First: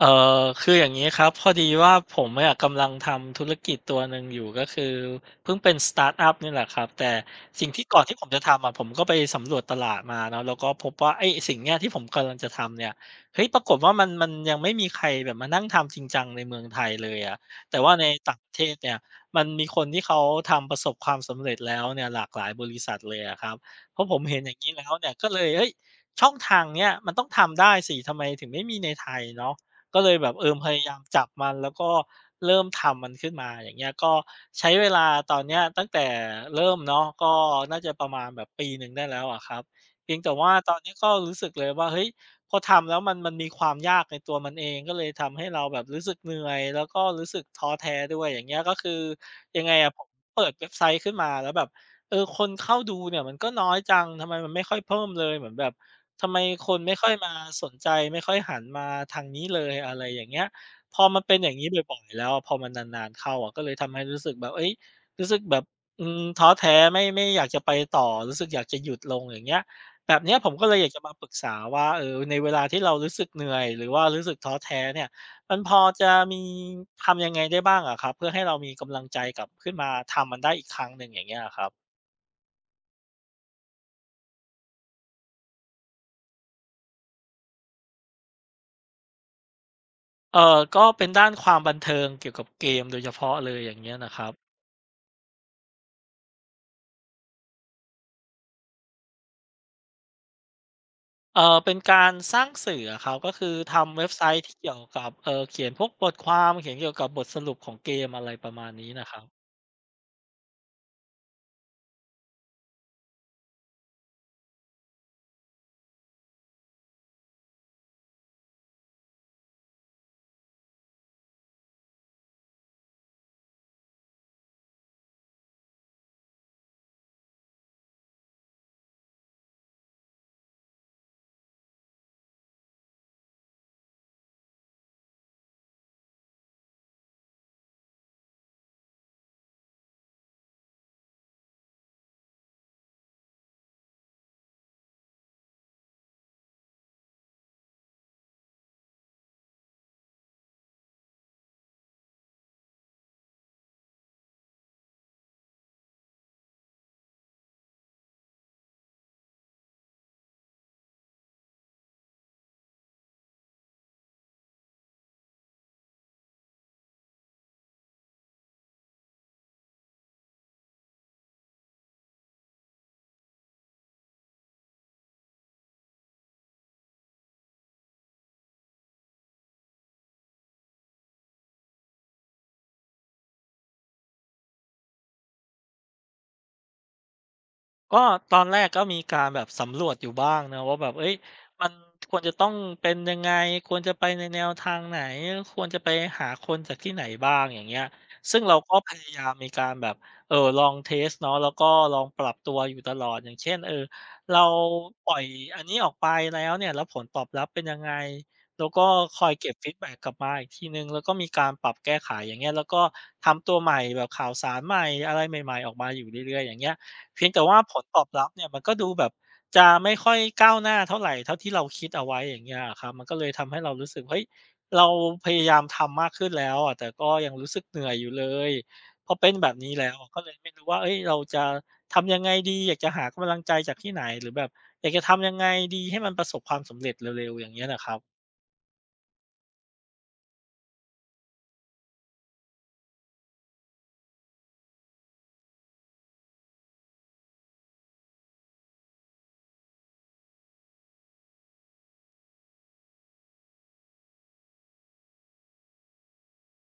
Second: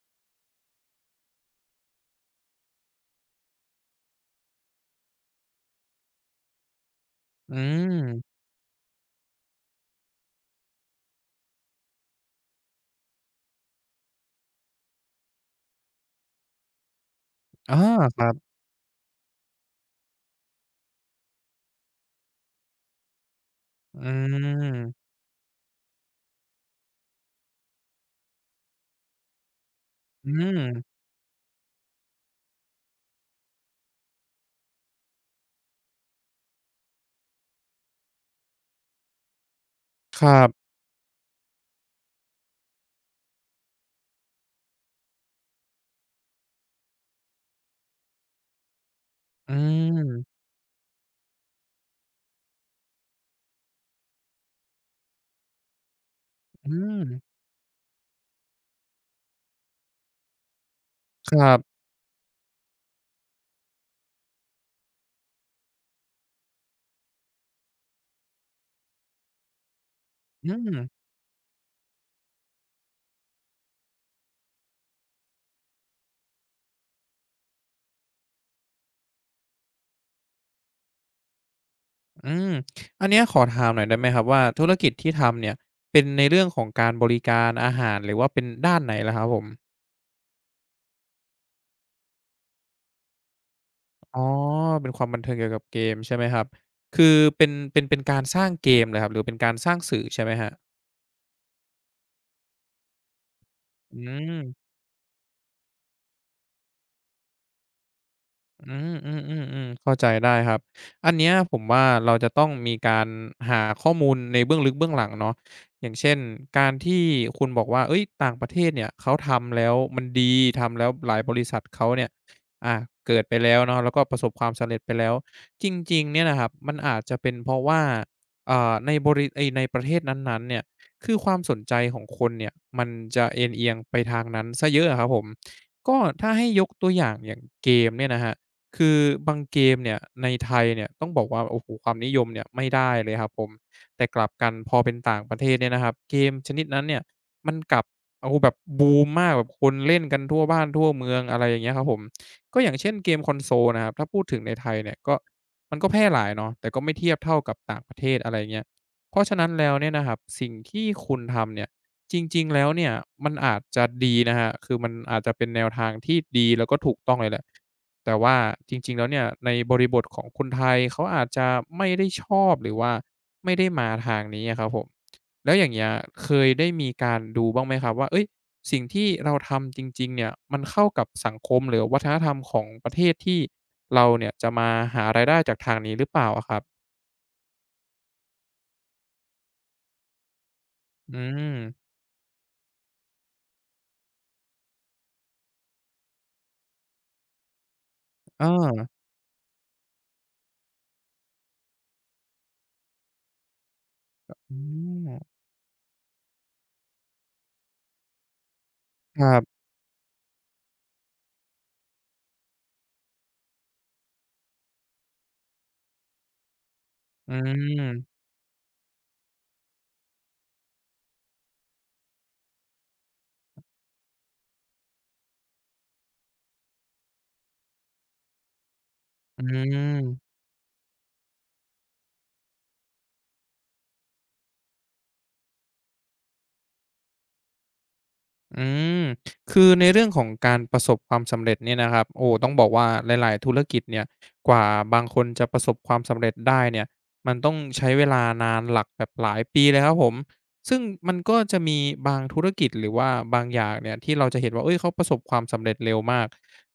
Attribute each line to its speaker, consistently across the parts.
Speaker 1: เอ่คืออย่างงี้ครับพอดีว่าผมอะกำลังทำธุรกิจตัวหนึ่งอยู่ก็คือเพิ่งเป็นสตาร์ตอัปนี่แหละครับแต่
Speaker 2: อื
Speaker 1: สิ่งที่ก่อนที่ผม
Speaker 2: ม
Speaker 1: จะทำอะผมก็ไปสำรวจตลาดมาเนาะแล้วก็พบว่าไอ้สิ่งเนี้ยที่ผมกำลังจะทำเนี่ยเฮ้ยปรากฏว่ามันยังไม่มีใครแบบมานั่งทำจริงจังในเมืองไทยเลยอะ
Speaker 2: อา
Speaker 1: แต่ว่าใน
Speaker 2: ครั
Speaker 1: ต่างป
Speaker 2: บ
Speaker 1: ระเทศเนี่ยมันมีคนที่เขาทำประสบความสำเร็จแล้วเนี่ยหลากหลายบริษัทเลยอะครับพอ
Speaker 2: อื
Speaker 1: ผม
Speaker 2: ม
Speaker 1: เห็นอย่างงี้แล้วเนี่ยก็เลยเฮ้ยช่องทางเนี้ยมันต้องทำได้สิทำไมถึงไม่มีในไทยเนาะ ก็เลยแบ
Speaker 2: อื
Speaker 1: บเออ
Speaker 2: ม
Speaker 1: พยายามจับมันแล้วก็เริ่มทำมันขึ้นมาอย่างเงี้ยก็ใช้เวลาตอนเนี้ยตั้งแต่เริ่มเนาะก็น่าจะประมาณแบบปีหนึ่งได้แล้วอะครับเพีย
Speaker 2: ค
Speaker 1: ง
Speaker 2: รั
Speaker 1: แต่ว่า
Speaker 2: บ
Speaker 1: ตอนนี้ก็รู้สึกเลยว่าเฮ้ยพอทำแล้วมันมีความยากในตัวมันเองก็เลยทำให้เราแบบรู้สึกเหนื่อยแล้วก็รู้สึกท้อแท้ด้วยอย่างเงี้ยก็คือ
Speaker 2: อื
Speaker 1: ยังไงอะผม
Speaker 2: ม
Speaker 1: เปิดเว็บไซต์ขึ้นมาแล้วแบบเออคนเข้าดูเนี่ยมันก็น้อยจังทำไมมันไม่ค่อยเพิ่มเลยเหมือนแบบ ทำไมค
Speaker 2: อื
Speaker 1: นไม่
Speaker 2: ม
Speaker 1: ค่อยมาสนใจไม่ค่อยหันมาทางนี้เลยอะไรอย่างเงี้ยพอมันเป็
Speaker 2: ค
Speaker 1: นอ
Speaker 2: รั
Speaker 1: ย่างงี้
Speaker 2: บ
Speaker 1: บ่อยๆแล้วอะพอมันนานๆเข้าอะก็เลยทำให้รู้สึกแบบเฮ้ยรู้สึกแบบอืมท้อแท้ไม่อยากจะไปต่อรู้สึกอยากจะหยุดลงอย่างเงี้ยแบบเนี้ยผ
Speaker 2: อื
Speaker 1: มก็เลยอ
Speaker 2: ม
Speaker 1: ยากจะมาปรึกษาว่าเออในเวลาที่เรารู้สึกเหนื่อยหรือว่ารู้สึกท้อแท้เนี่ยมันพอจะมีทำยังไงได้บ้างอะครับเพื่อให้เรามีกำลังใจกลับขึ้นมาทำมันได้อีกครั้งหนึ่งอย่างเงี้ยอะครับ
Speaker 2: อืมอันเนี้ยขอถามหน่อยได้ไหมครับว่าธุรกิจที่ทำเนี่ยเป็นในเรื่องของการบริการอาหารหรือว่าเป็นด้านไหนล่ะครับผม
Speaker 1: ก็เป็นด้านความบันเทิงเกี่ยวกับเกมโดยเฉพาะเลยอย่างเงี้ยนะค
Speaker 2: อ๋อ
Speaker 1: รับ
Speaker 2: เป็นความบันเทิงเกี่ยวกับเกมใช่ไหมครับคือเป็นการสร้างเกมเหรอครับหรือเป็นการสร้างสื่อใช่ไหมครับ
Speaker 1: เออเป็นการสร้างสื่ออะครับก็คือทำ
Speaker 2: อื
Speaker 1: เว็บไซ
Speaker 2: ม
Speaker 1: ต์ที่เกี่ยวกับเขียนพวกบทความเขียนเกี่ยวกับบทสรุปของเกมอะไรประ
Speaker 2: อื
Speaker 1: มาณนี้
Speaker 2: ม
Speaker 1: นะ
Speaker 2: อื
Speaker 1: ครั
Speaker 2: ม
Speaker 1: บ
Speaker 2: อืมอืมเข้าใจได้ครับอันเนี้ยผมว่าเราจะต้องมีการหาข้อมูลในเบื้องลึกเบื้องหลังเนาะอย่างเช่นการที่คุณบอกว่าเอ้ยต่างประเทศเนี่ยเขาทำแล้วมันดีทำแล้วหลายบริษัทเขาเนี่ยอ่าเกิดไปแล้วเนาะแล้วก็ประสบความสำเร็จไปแล้วจริงๆเนี่ยนะครับมันอาจจะเป็นเพราะว่าเอ่าในบริไอยในประเทศนั้นๆเนี่ยคือความสนใจของคนเนี่ยมันจะเอนเอียงไปทางนั้นซะเยอะอะครับผมก็ถ้าให้ยกตัวอย่างอย่างเกมเนี่ยนะฮะ คือบางเกมเนี่ยในไทยเนี่ยต้องบอกว่าโอ้โฮความนิยมเนี่ยไม่ได้เลยครับผมแต่กลับกันพอเป็นต่างประเทศเนี่ยนะครับเกมชนิดนั้นเนี่ยมันกลับโอ้โฮแบบบูมมากแบบคนเล่นกันทั่วบ้านทั่วเมืองอะไรอย่างเงี้ยครับผมก็อย่างเช่นเกมคอนโซลนะครับถ้าพูดถึงในไทยเนี่ยก็มันก็แพร่หลายเนาะแต่ก็ไม่เทียบเท่ากับต่างประเทศอะไรอย่างเงี้ยเพราะฉะนั้นแล้วเนี่ยนะครับสิ่งที่คุณทำเนี่ยจริงๆแล้วเนี่ยมันอาจจะดีนะครับคือมันอาจจะเป็นแนวทางที่ดีแล้วก็ถูกต้องเลยแหละ แต่ว่าจริงๆแล้วเนี่ยในบริบทของคนไทยเขาอาจจะไม่ได้ชอบหรือว่าไม่ได้มาทางนี้อะครับผมแล้วอย่างเงี้ยเคยได้มีการดูบ้างไหมครับว่าเฮ้ยสิ่งที่เราทำจริงๆเนี่ยมันเข้ากับสังคมหรือวัฒนธรรมของประเทศที่เราเนี่ยจะมาหารายได้จากทางนี้หรือเปล่าอะครับ
Speaker 1: ก็ตอนแรกก็มีการแบบสำรวจอยู่บ้างนะว่าแบบเอ้ย
Speaker 2: อืม
Speaker 1: มันควรจะต้องเป็นยังไงควรจะไปในแนวทางไหนควรจะไปหาคนจากที่ไหนบ้างอย่างเงี้ยซึ่งเราก็
Speaker 2: เออ
Speaker 1: พยายามมีการแบบเออลองเทสเนาะแล้วก็ลองปรับตัวอยู่ตลอดอย่างเช่นเออเรา
Speaker 2: อื
Speaker 1: ปล่อย
Speaker 2: ม
Speaker 1: อันนี้ออกไปแล้วเนี่ยแล้วผลตอบรับเป็นยังไงแล้วก็ค
Speaker 2: ค
Speaker 1: อย
Speaker 2: รั
Speaker 1: เก็บ
Speaker 2: บ
Speaker 1: ฟีดแบ็กกลับมาอีกทีหนึ่งแล้วก็มีการปรับแก้ไขอย่างเงี้ยแล้วก็ทำตัวใหม่แบบข่าวสารใหม่อะไรใหม่ๆออกมาอยู่เรื่อยๆอย่างเงี้ย เพียง
Speaker 2: อื
Speaker 1: แต่ว่าผลตอบ
Speaker 2: ม
Speaker 1: รับเนี่ยมันก็ดูแบบจะไม่ค่อยก้าวหน้าเท่าไรเท่าที่เราคิดเอาไว้อย่างเงี้ยอะครับมันก็เลยทำให้เรารู้สึกเฮ้ยเราพยายามทำมากขึ้นแล้วอะแต่ก็ยังรู้สึกเหนื่อยอยู่เลยพอเป็น
Speaker 2: อื
Speaker 1: แบบนี้แล้วก็เล
Speaker 2: ม
Speaker 1: ยไม่รู้ว่าเฮ้ยเราจะทำยังไงดีอยากจะหากำลังใจจากที่ไหนหรือแบบอยากจะทำยังไงดีให้มันประสบความสำเร็จเร็วๆอย่างเงี้ยน่ะครับ
Speaker 2: อืมคือในเรื่องของการประสบความสำเร็จเนี่ยนะครับโอ้ต้องบอกว่าหลายๆธุรกิจเนี่ยกว่าบางคนจะประสบความสำเร็จได้เนี่ยมันต้องใช้เวลานานหลักแบบหลายปีเลยครับผมซึ่งมันก็จะมีบางธุรกิจหรือว่าบางอย่างเนี่ยที่เราจะเห็นว่าเฮ้ยเขาประสบความสำเร็จเร็วมาก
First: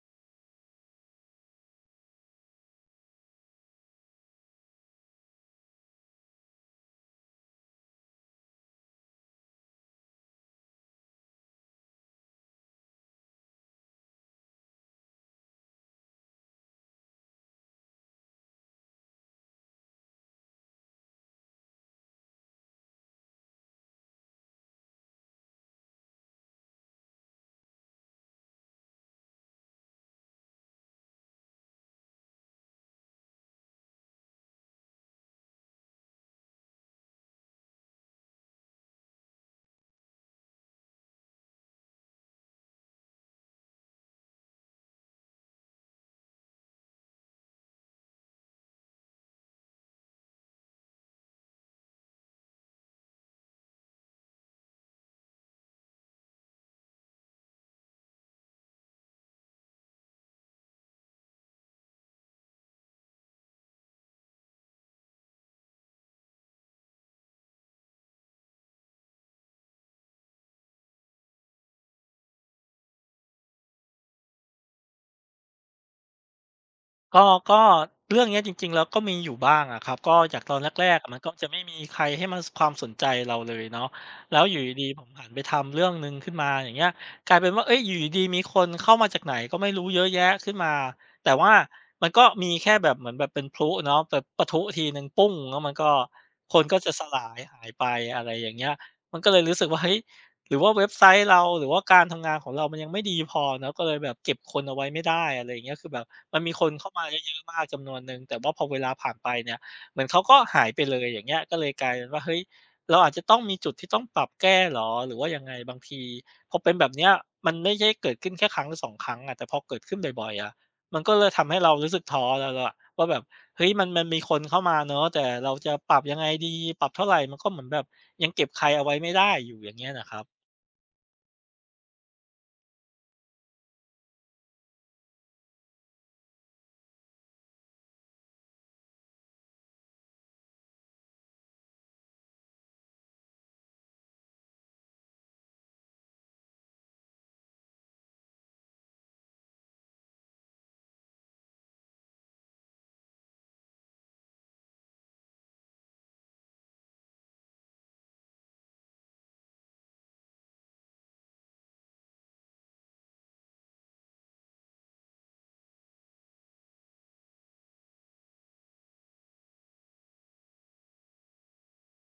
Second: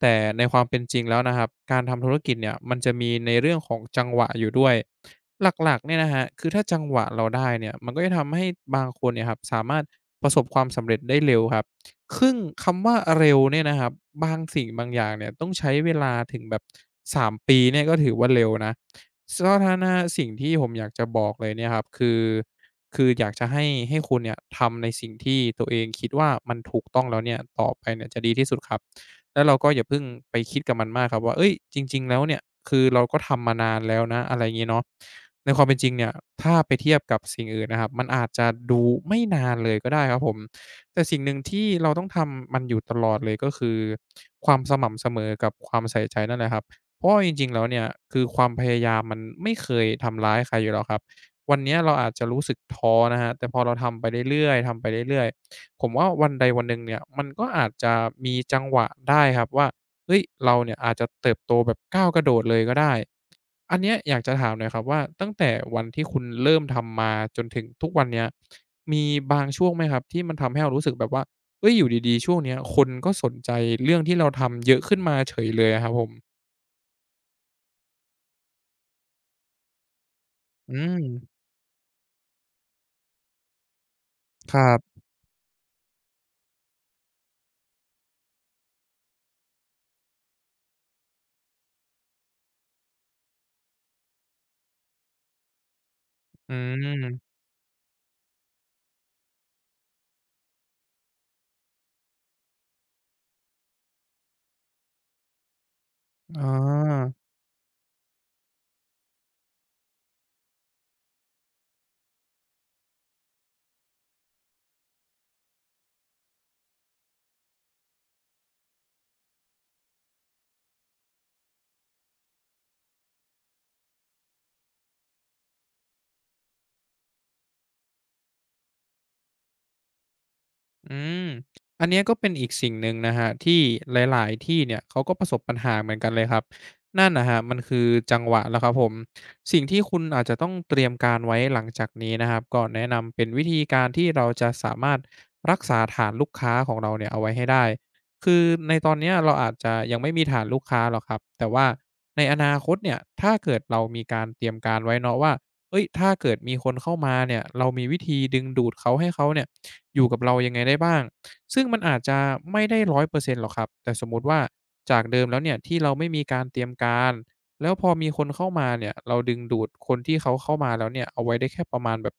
Speaker 2: แต่ในความเป็นจริงแล้วนะครับการทำธุรกิจเนี่ยมันจะมีในเรื่องของจังหวะอยู่ด้วย หลักๆเนี่ยนะครับคือถ้าจังหวะเราได้เนี่ยมันก็จะทำให้บางคนเนี่ยครับสามารถประสบความสำเร็จได้เร็วครับซึ่งคำว่าเร็วเนี่ยนะครับบางสิ่งบางอย่างเนี่ยต้องใช้เวลาถึงแบบ3ปีเนี่ยก็ถือว่าเร็วนะสถ้าหน้าสิ่งที่ผมอยากจะบอกเลยเนี่ยครับคือ คืออยากจะให้คุณเนี่ยทำในสิ่งที่ตัวเองคิดว่ามันถูกต้องแล้วเนี่ยต่อไปเนี่ยจะดีที่สุดครับ แล้วเราก็อย่าเพิ่งไปคิดกับมันมากครับว่าเฮ้ยจริงๆแล้วเนี่ยคือเราก็ทำมานานแล้วนะอะไรอย่างงี้เนาะในความเป็นจริงเนี่ยถ้าไปเทียบกับสิ่งอื่นนะครับมันอาจจะดูไม่นานเลยก็ได้ครับผมแต่สิ่งหนึ่งที่เราต้องทำมันอยู่ตลอดเลยก็คือความสม่ำเสมอกับความใส่ใจนั่นแหละครับเพราะว่าจริงๆแล้วเนี่ยคือความพยายามมันไม่เคยทำร้ายใครอยู่แล้วครับวันเนี้ยเราอาจจะรู้สึกท้อนะครับแต่พอเราทำไปเรื่อยๆทำไปเรื่อย ผมว่าวันใดวันหนึ่งเนี่ยมันก็อาจจะมีจังหวะได้ครับว่าเฮ้ยเราเนี่ยอาจจะเติบโตแบบก้าวกระโดดเลยก็ได้อันเนี้ยอยากจะถามหน่อยครับว่าตั้งแต่วันที่คุณเริ่มทำมาจนถึงทุกวันเนี้ยมีบางช่วงไหมครับที่มันทำให้เรารู้สึกแบบว่าเฮ้ยอยู่ดีๆช่วงเนี้ยคนก็สนใจเรื่องที่เราทำเยอะขึ้นมาเฉยเลยอะครับผม
Speaker 1: ก็ก็เรื่องเนี้ยจริงๆแล้วก็มีอยู่บ้างอะครับก็จากตอน
Speaker 2: อื
Speaker 1: แรกๆอะมันก็
Speaker 2: ม
Speaker 1: จะไม่มีใครให้มันสความสนใจเราเลยเนาะแล้วอ
Speaker 2: ค
Speaker 1: ยู่
Speaker 2: รั
Speaker 1: ดีๆผ
Speaker 2: บ
Speaker 1: มหันไปทำเรื่องหนึ่งขึ้นมาอย่างเงี้ยกลายเป็นว่าเฮ้ยอยู่ดีๆมีคนเข้ามาจากไหนก็ไม่รู้เยอะแยะขึ้นมาแต่ว่ามันก็มีแค่แบบเหมือนแบบเป็นพลุเนาะแบบปะทุทีหนึ่งปุ้งแล้วมันก็
Speaker 2: อื
Speaker 1: คนก็จะสลา
Speaker 2: ม
Speaker 1: ยหายไปอะไรอย่างเงี้ยมันก็เลยรู้สึกว่าเฮ้ย หรือว่าเว็บไซต์เราหรือว่าการทำงานของเรามันยังไม่ดีพอเนาะก็เลยแบบเก็บคนเอาไว้ไม่ได้อะไรอย่างเงี้ยคือแบบมัน
Speaker 2: อ๋อ
Speaker 1: มีคนเข้ามาเยอะๆมากจำนวนหนึ่งแต่ว่าพอเวลาผ่านไปเนี่ยเหมือนเขาก็หายไปเลยอย่างเงี้ยก็เลยกลายเป็นว่าเฮ้ยเราอาจจะต้องมีจุดที่ต้องปรับแก้เหรอหรือว่ายังไงบางทีพอเป็นแบบเนี้ยมันไม่ใช่เกิดขึ้นแค่ครั้งหรือสองครั้งอะแต่พอเกิดขึ้นบ่อยๆอะมันก็เลยทำให้เรารู้สึกท้อแล้วล่ะว่าแบบเฮ้ยมันมีคนเข้ามาเนาะแต่เราจะปรับยังไงดีปรับเท่าไรมันก็เหมือนแบบยังเก็บใครเอาไว้ไม่ได้อยู่อย่างเงี้ยน่ะครับ
Speaker 2: อืมอันเนี้ยก็เป็นอีกสิ่งหนึ่งนะครับที่หลายๆที่เนี่ยเขาก็ประสบปัญหาเหมือนกันเลยครับนั่นนะครับมันคือจังหวะแล้วครับผมสิ่งที่คุณอาจจะต้องเตรียมการไว้หลังจากนี้นะครับก็แนะนำเป็นวิธีการที่เราจะสามารถรักษาฐานลูกค้าของเราเนี่ยเอาไว้ให้ได้คือในตอนเนี้ยเราอาจจะยังไม่มีฐานลูกค้าหรอกครับแต่ว่าในอนาคตเนี่ยถ้าเกิดเรามีการเตรียมการไว้เนาะว่าเฮ้ยถ้าเกิดมีคนเข้ามาเนี่ยเรามีวิธีดึงดูดเขาให้เขาเนี่ย อยู่กับเรายังไงได้บ้างซึ่งมันอาจจะไม่ได้100%หรอกครับแต่สมมุติว่าจากเดิมแล้วเนี่ยที่เราไม่มีการเตรียมการ แล้วพอมีคนเข้ามาเนี่ยเราดึงดูดคนที่เขาเข้ามาแล้วเนี่ยเอาไว้ได้แค่ประมาณแบบ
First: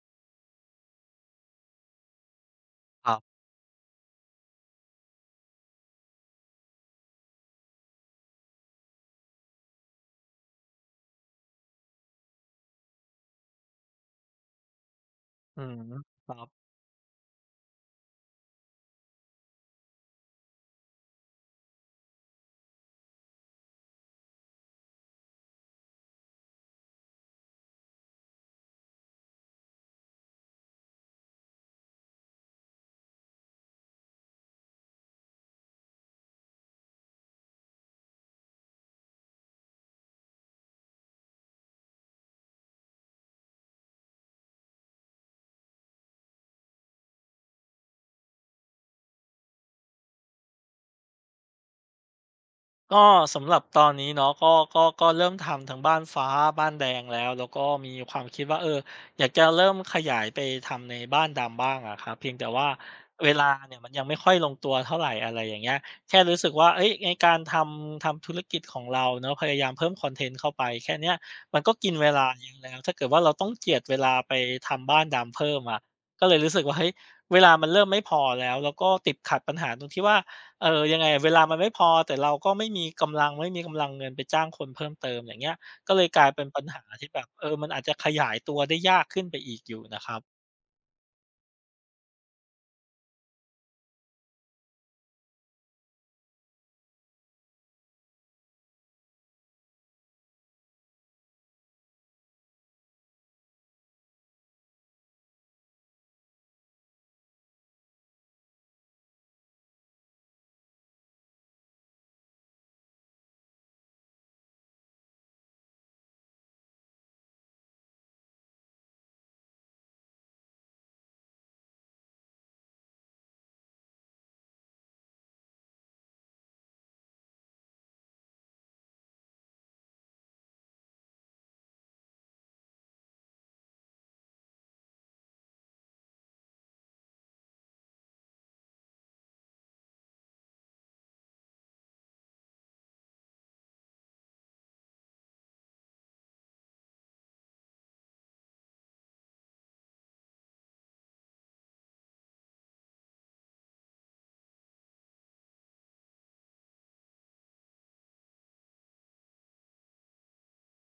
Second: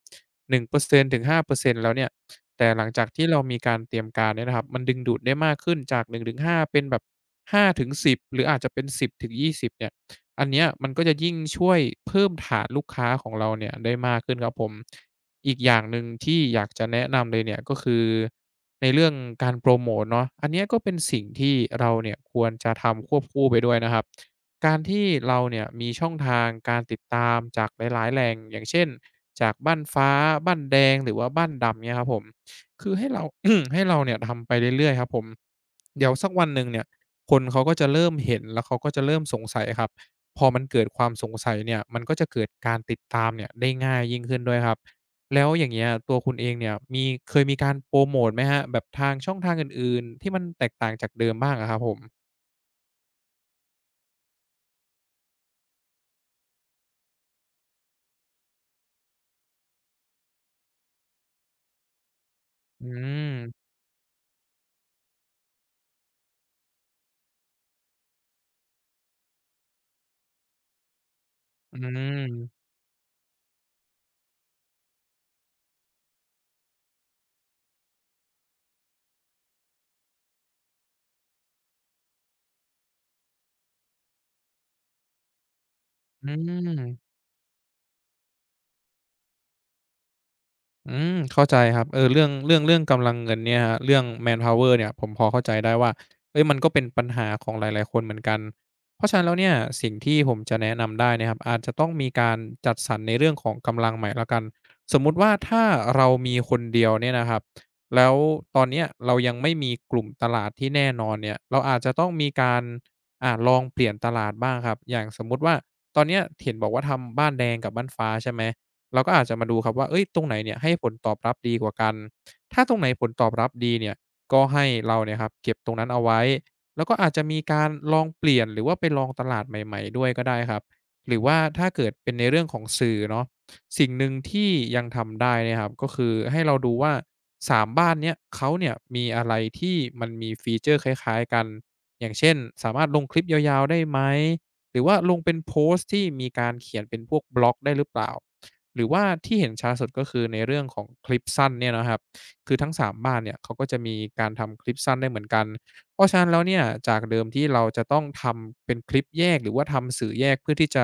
Speaker 2: 1%ถึง5%แล้วเนี่ย แต่หลังจา
Speaker 1: ค
Speaker 2: ก
Speaker 1: รั
Speaker 2: ที่
Speaker 1: บ
Speaker 2: เรามีการเตรียมการเนี่ยนะครับ มันดึงดูดได้มากขึ้นจาก1-5เป็นแบบห้าถึงสิบหรืออาจจะเป็น1 0ิบเนี่ยอันเนี้ยมันก็จะยิ่งช่วยเพิ่มฐานลูกค้าของเราเนี่ยได้มากขึ้นครับผม อีก
Speaker 1: อื
Speaker 2: อ
Speaker 1: ม
Speaker 2: ย่างหนึ่ง
Speaker 1: ครั
Speaker 2: ที่
Speaker 1: บ
Speaker 2: อยากจะแนะนำเลยเนี่ยก็คือในเรื่องการโพรโมตเนาะอันเนี้ยก็เป็นสิ่งที่เราเนี่ยควรจะทำควบคู่ไปด้วยนะครับการที่เราเนี่ยมีช่องทางการติดตามจากหลายๆแหล่งอย่างเช่นจากบ้านฟ้าบ้านแดงหรือว่าบ้านดำเงี้ยครับผมคือให้เรา ให้เราเนี่ยทำไปเรื่อยๆครับผมเดี๋ยวสักวันหนึ่งเนี่ยคนเขาก็จะเริ่มเห็นแล้วเขาก็จะเริ่มสงสัยครับพอมันเกิดความสงสัยเนี่ยมันก็จะเกิดการติดตามเนี่ยได้ง่ายยิ่งขึ้นด้วยครับ แล้วอย่างเงี้ยตัวคุณเองเนี่ยมีเคยมีการโปรโมตไหมครับแบบทางช่องทางอื่นๆที่มันแตกต่างจากเดิมบ้างอะครับผม
Speaker 1: ก็สำหรับตอนนี้เนาะก็เริ่มทำทั้งบ้านฟ้าบ้านแดงแล้วก็มีความคิดว่าเอออยากจะเริ่มขยายไปทำในบ้านดำบ้างอะครับเพียงแต่ว่า
Speaker 2: อื
Speaker 1: เว
Speaker 2: ม
Speaker 1: ลาเนี่ยมันยังไม่ค่อยลงตัวเท่าไรอะไรอย่างเงี้ยแค่รู้สึกว่าเฮ้ยในการทำธุรกิจของเราเนาะพยายามเพิ่มคอนเทนต์เข้าไปแค่เนี้ยมันก็
Speaker 2: อื
Speaker 1: กินเวลาเยอะ
Speaker 2: ม
Speaker 1: แล้วถ้าเกิดว่าเราต้องเจียดเวลาไปทำบ้านดำเพิ่มอะก็เลยรู้สึกว่าเฮ้ยเวลามันเริ่มไม่พอแล้วแล้วก็ติดขัดปัญหาตรงที่ว่า ยังไงอะเวลามันไม่พอแต่เราก็ไม่มีกำลังเงินไปจ้างคนเพิ่มเติมอย่างเงี้ยก็เลยกลาย
Speaker 2: อื
Speaker 1: เป็นปัญหา
Speaker 2: ม
Speaker 1: ที่แบบเออมันอาจจะขยายตัวได้ยากขึ้นไปอีกอยู่นะครับ
Speaker 2: อืมเข้าใจครับเออเรื่องกำลังเงินเนี่ยครับเรื่อง manpower เนี่ยผมพอเข้าใจได้ว่าเฮ้ยมันก็เป็นปัญหาของหลายๆคนเหมือนกันเพราะฉะนั้นแล้วเนี่ยสิ่งที่ผมจะแนะนำได้นะครับอาจจะต้องมีการจัดสรรในเรื่องของกำลังใหม่แล้วกันสมมุติว่าถ้าเรามีคนเดียวเนี่ยนะครับแล้วตอนเนี้ยเรายังไม่มีกลุ่มตลาดที่แน่นอนเนี่ยเราอาจจะต้องมีการลองเปลี่ยนตลาดบ้างครับอย่างสมมุติว่าตอนเนี้ยเห็นบอกว่าทำบ้านแดงกับบ้านฟ้าใช่ไหม เราก็อาจจะมาดูครับว่าเอ้ยตรงไหนเนี่ยให้ผลตอบรับดีกว่ากัน ถ้าตรงไหนผลตอบรับดีเนี่ยก็ให้เราเนี่ยครับเก็บตรงนั้นเอาไว้ แล้วก็อาจจะมีการลองเปลี่ยนหรือว่าไปลองตลาดใหม่ๆด้วยก็ได้ครับ หรือว่าถ้าเกิดเป็นในเรื่องของสื่อเนาะสิ่งหนึ่งที่ยังทำได้เนี่ยครับก็คือให้เราดูว่าสามบ้านเนี้ยเขาเนี่ยมีอะไรที่มันมีฟีเชอร์คล้ายๆกันอย่างเช่นสามารถลงคลิปยาวๆได้ไหมหรือว่าลงเป็นโพสต์ที่มีการเขียนเป็นพวกบล็อกได้หรือเปล่า หรือว่าที่เห็นช้าสุดก็คือในเรื่องของคลิปสั้นเนี่ยนะครับคือทั้ง3บ้านเนี่ยเขาก็จะมีการทำคลิปสั้นได้เหมือนกันเพราะฉะนั้นแล้วเนี่ยจากเดิมที่เราจะต้องทำเป็นคลิปแยกหรือว่าทำสื่อแยกเพื่อที่จะ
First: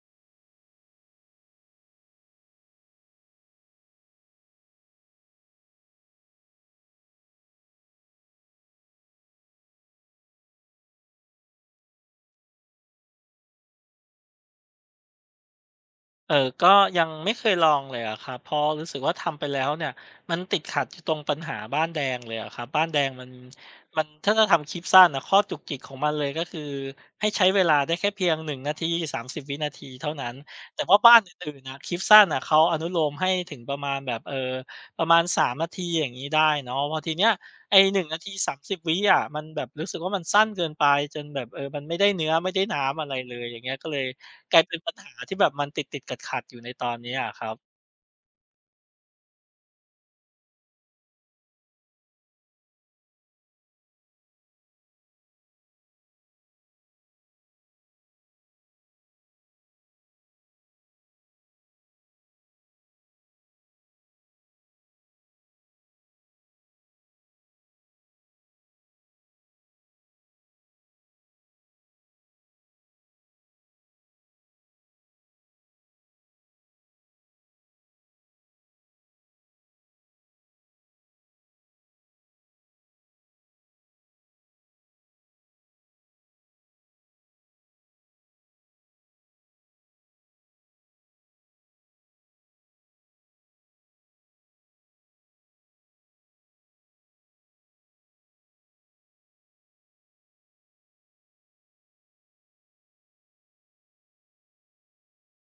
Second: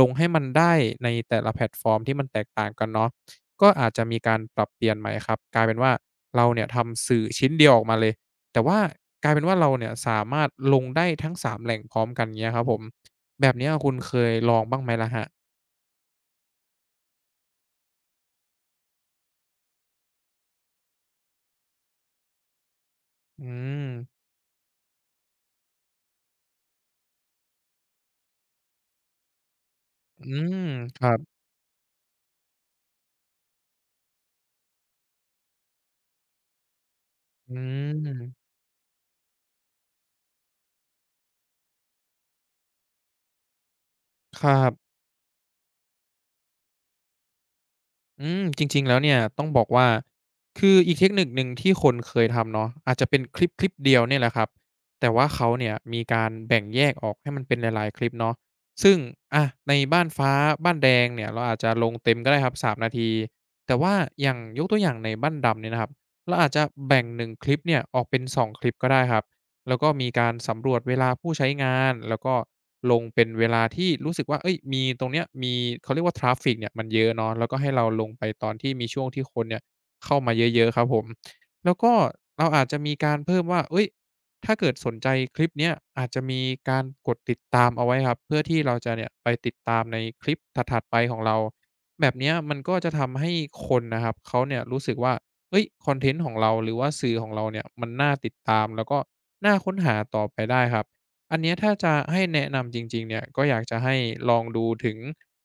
Speaker 2: ลงให้มันได้ในแต่ละแพลตฟอร์มที่มันแตกต่างกันเนาะก็อาจจะมีการปรับเปลี่ยนใหม่ครับกลายเป็นว่าเราเนี่ยทำสื่อชิ้นเดียวออกมาเลยแต่ว่ากลายเป็นว่าเราเนี่ยสามารถลงได้ทั้งสามแหล่งพร้อมกันเงี้ยครับผมแบบเนี้ยคุณเคยลองบ้างไหมล่ะครับ
Speaker 1: เออก็ยังไม่เคยลองเลยอะครับเพราะรู้สึกว่าทำไปแล้วเนี่ยมันติดขัดอยู่ตรงปัญหาบ้านแดงเลยอะครับบ้านแดงมัน
Speaker 2: อื
Speaker 1: มัน
Speaker 2: ม
Speaker 1: ถ้าจะทำคลิปสั้นอะข้อจุกจิกของมันเลยก็คือให้ใช้เวลาได้แค่เพียง1นงนาที30วินาทีเท่า
Speaker 2: อื
Speaker 1: นั้น
Speaker 2: ม
Speaker 1: แต่ว่า
Speaker 2: ครั
Speaker 1: บ้านอ
Speaker 2: บ
Speaker 1: ื่นๆน่ะคลิปสั้นน่ะเขาอนุโลมให้ถึงประมาณแบบประมาณ3นาทีอย่างงี้ได้เนาะพอทีเนี้ย
Speaker 2: อื
Speaker 1: ไอ้หนงนาที
Speaker 2: ม
Speaker 1: สามสิบวิอะมันแบบรู้สึกว่ามันสั้นเกินไปจนแบบเออมันไม่ได้เนื้อไม่ได้น้ำอะไรเลยอย่างเงี้ยก็เลย
Speaker 2: ค
Speaker 1: ก
Speaker 2: รั
Speaker 1: ลายเป็นปัญ
Speaker 2: บ
Speaker 1: หาที่แบบมันติดๆขัดๆอยู่ในตอนนี้อะครับ
Speaker 2: อืมจริงๆแล้วเนี่ยต้องบอกว่าคืออีกเทคนิคหนึ่งที่คนเคยทำเนาะอาจจะเป็นคลิปเดียวเนี่ยแหละครับแต่ว่าเขาเนี่ยมีการแบ่งแยกออกให้มันเป็นหลายๆคลิปเนาะซึ่งในบ้านฟ้าบ้านแดงเนี่ยเราอาจจะลงเต็มก็ได้ครับ3นาทีแต่ว่าอย่างยกตัวอย่างในบ้านดำเนี่ยนะครับเราอาจจะแบ่งหนึ่งคลิปเนี่ยออกเป็นสองคลิปก็ได้ครับ แล้วก็มีการสำรวจเวลาผู้ใช้งานแล้วก็ลงเป็นเวลาที่รู้สึกว่าเฮ้ยมีตรงเนี้ยมีเขาเรียกว่าทราฟฟิกเนี่ยมันเยอะเนาะแล้วก็ให้เราลงไปตอนที่มีช่วงที่คนเนี่ยเข้ามาเยอะๆครับผมแล้วก็เราอาจจะมีการเพิ่มว่าเฮ้ยถ้าเกิดสนใจคลิปเนี้ยอาจจะมีการกดติดตามเอาไว้ครับเพื่อที่เราจะเนี่ยไปติดตามในคลิปถัดๆไปของเราแบบเนี้ยมันก็จะทำให้คนนะครับเขาเนี่ยรู้สึกว่า เฮ้ยคอนเทนต์ของเราหรือว่าสื่อของเราเนี่ยมันน่าติดตามแล้วก็น่าค้นหาต่อไปได้ครับอันเนี้ยถ้าจะให้แนะนำจริงๆเนี่ยก็อยากจะให้ลองดูถึง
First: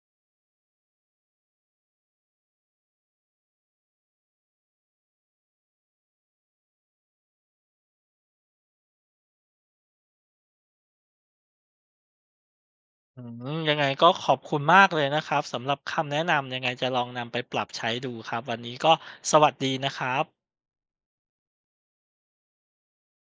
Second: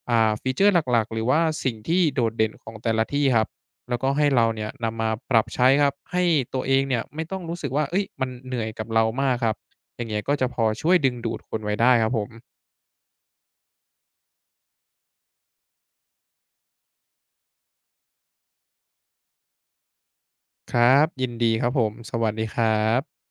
Speaker 2: ฟีเชอร์หลักๆหรือว่าสิ่งที่โดดเด่นของแต่ละที่ครับแล้วก็ให้เราเนี่ยนำมาปรับใช้ครับให้ตัวเองเนี่ยไม่ต้องรู้สึกว่าเฮ้ยมันเหนื่อยกับเรามากครับอย่างเงี้ยก็จะพอช่วยดึงดูดคนไว้ได้ครับผม
Speaker 1: อืมยังไงก็ขอบคุณมากเลยนะครับสำหรับคำแนะนำยังไงจะลองนำไปปรับใช้ดูครับวันนี้ก็สวัสดีนะครับ
Speaker 2: ครับยินดีครับผมสวัสดีครับ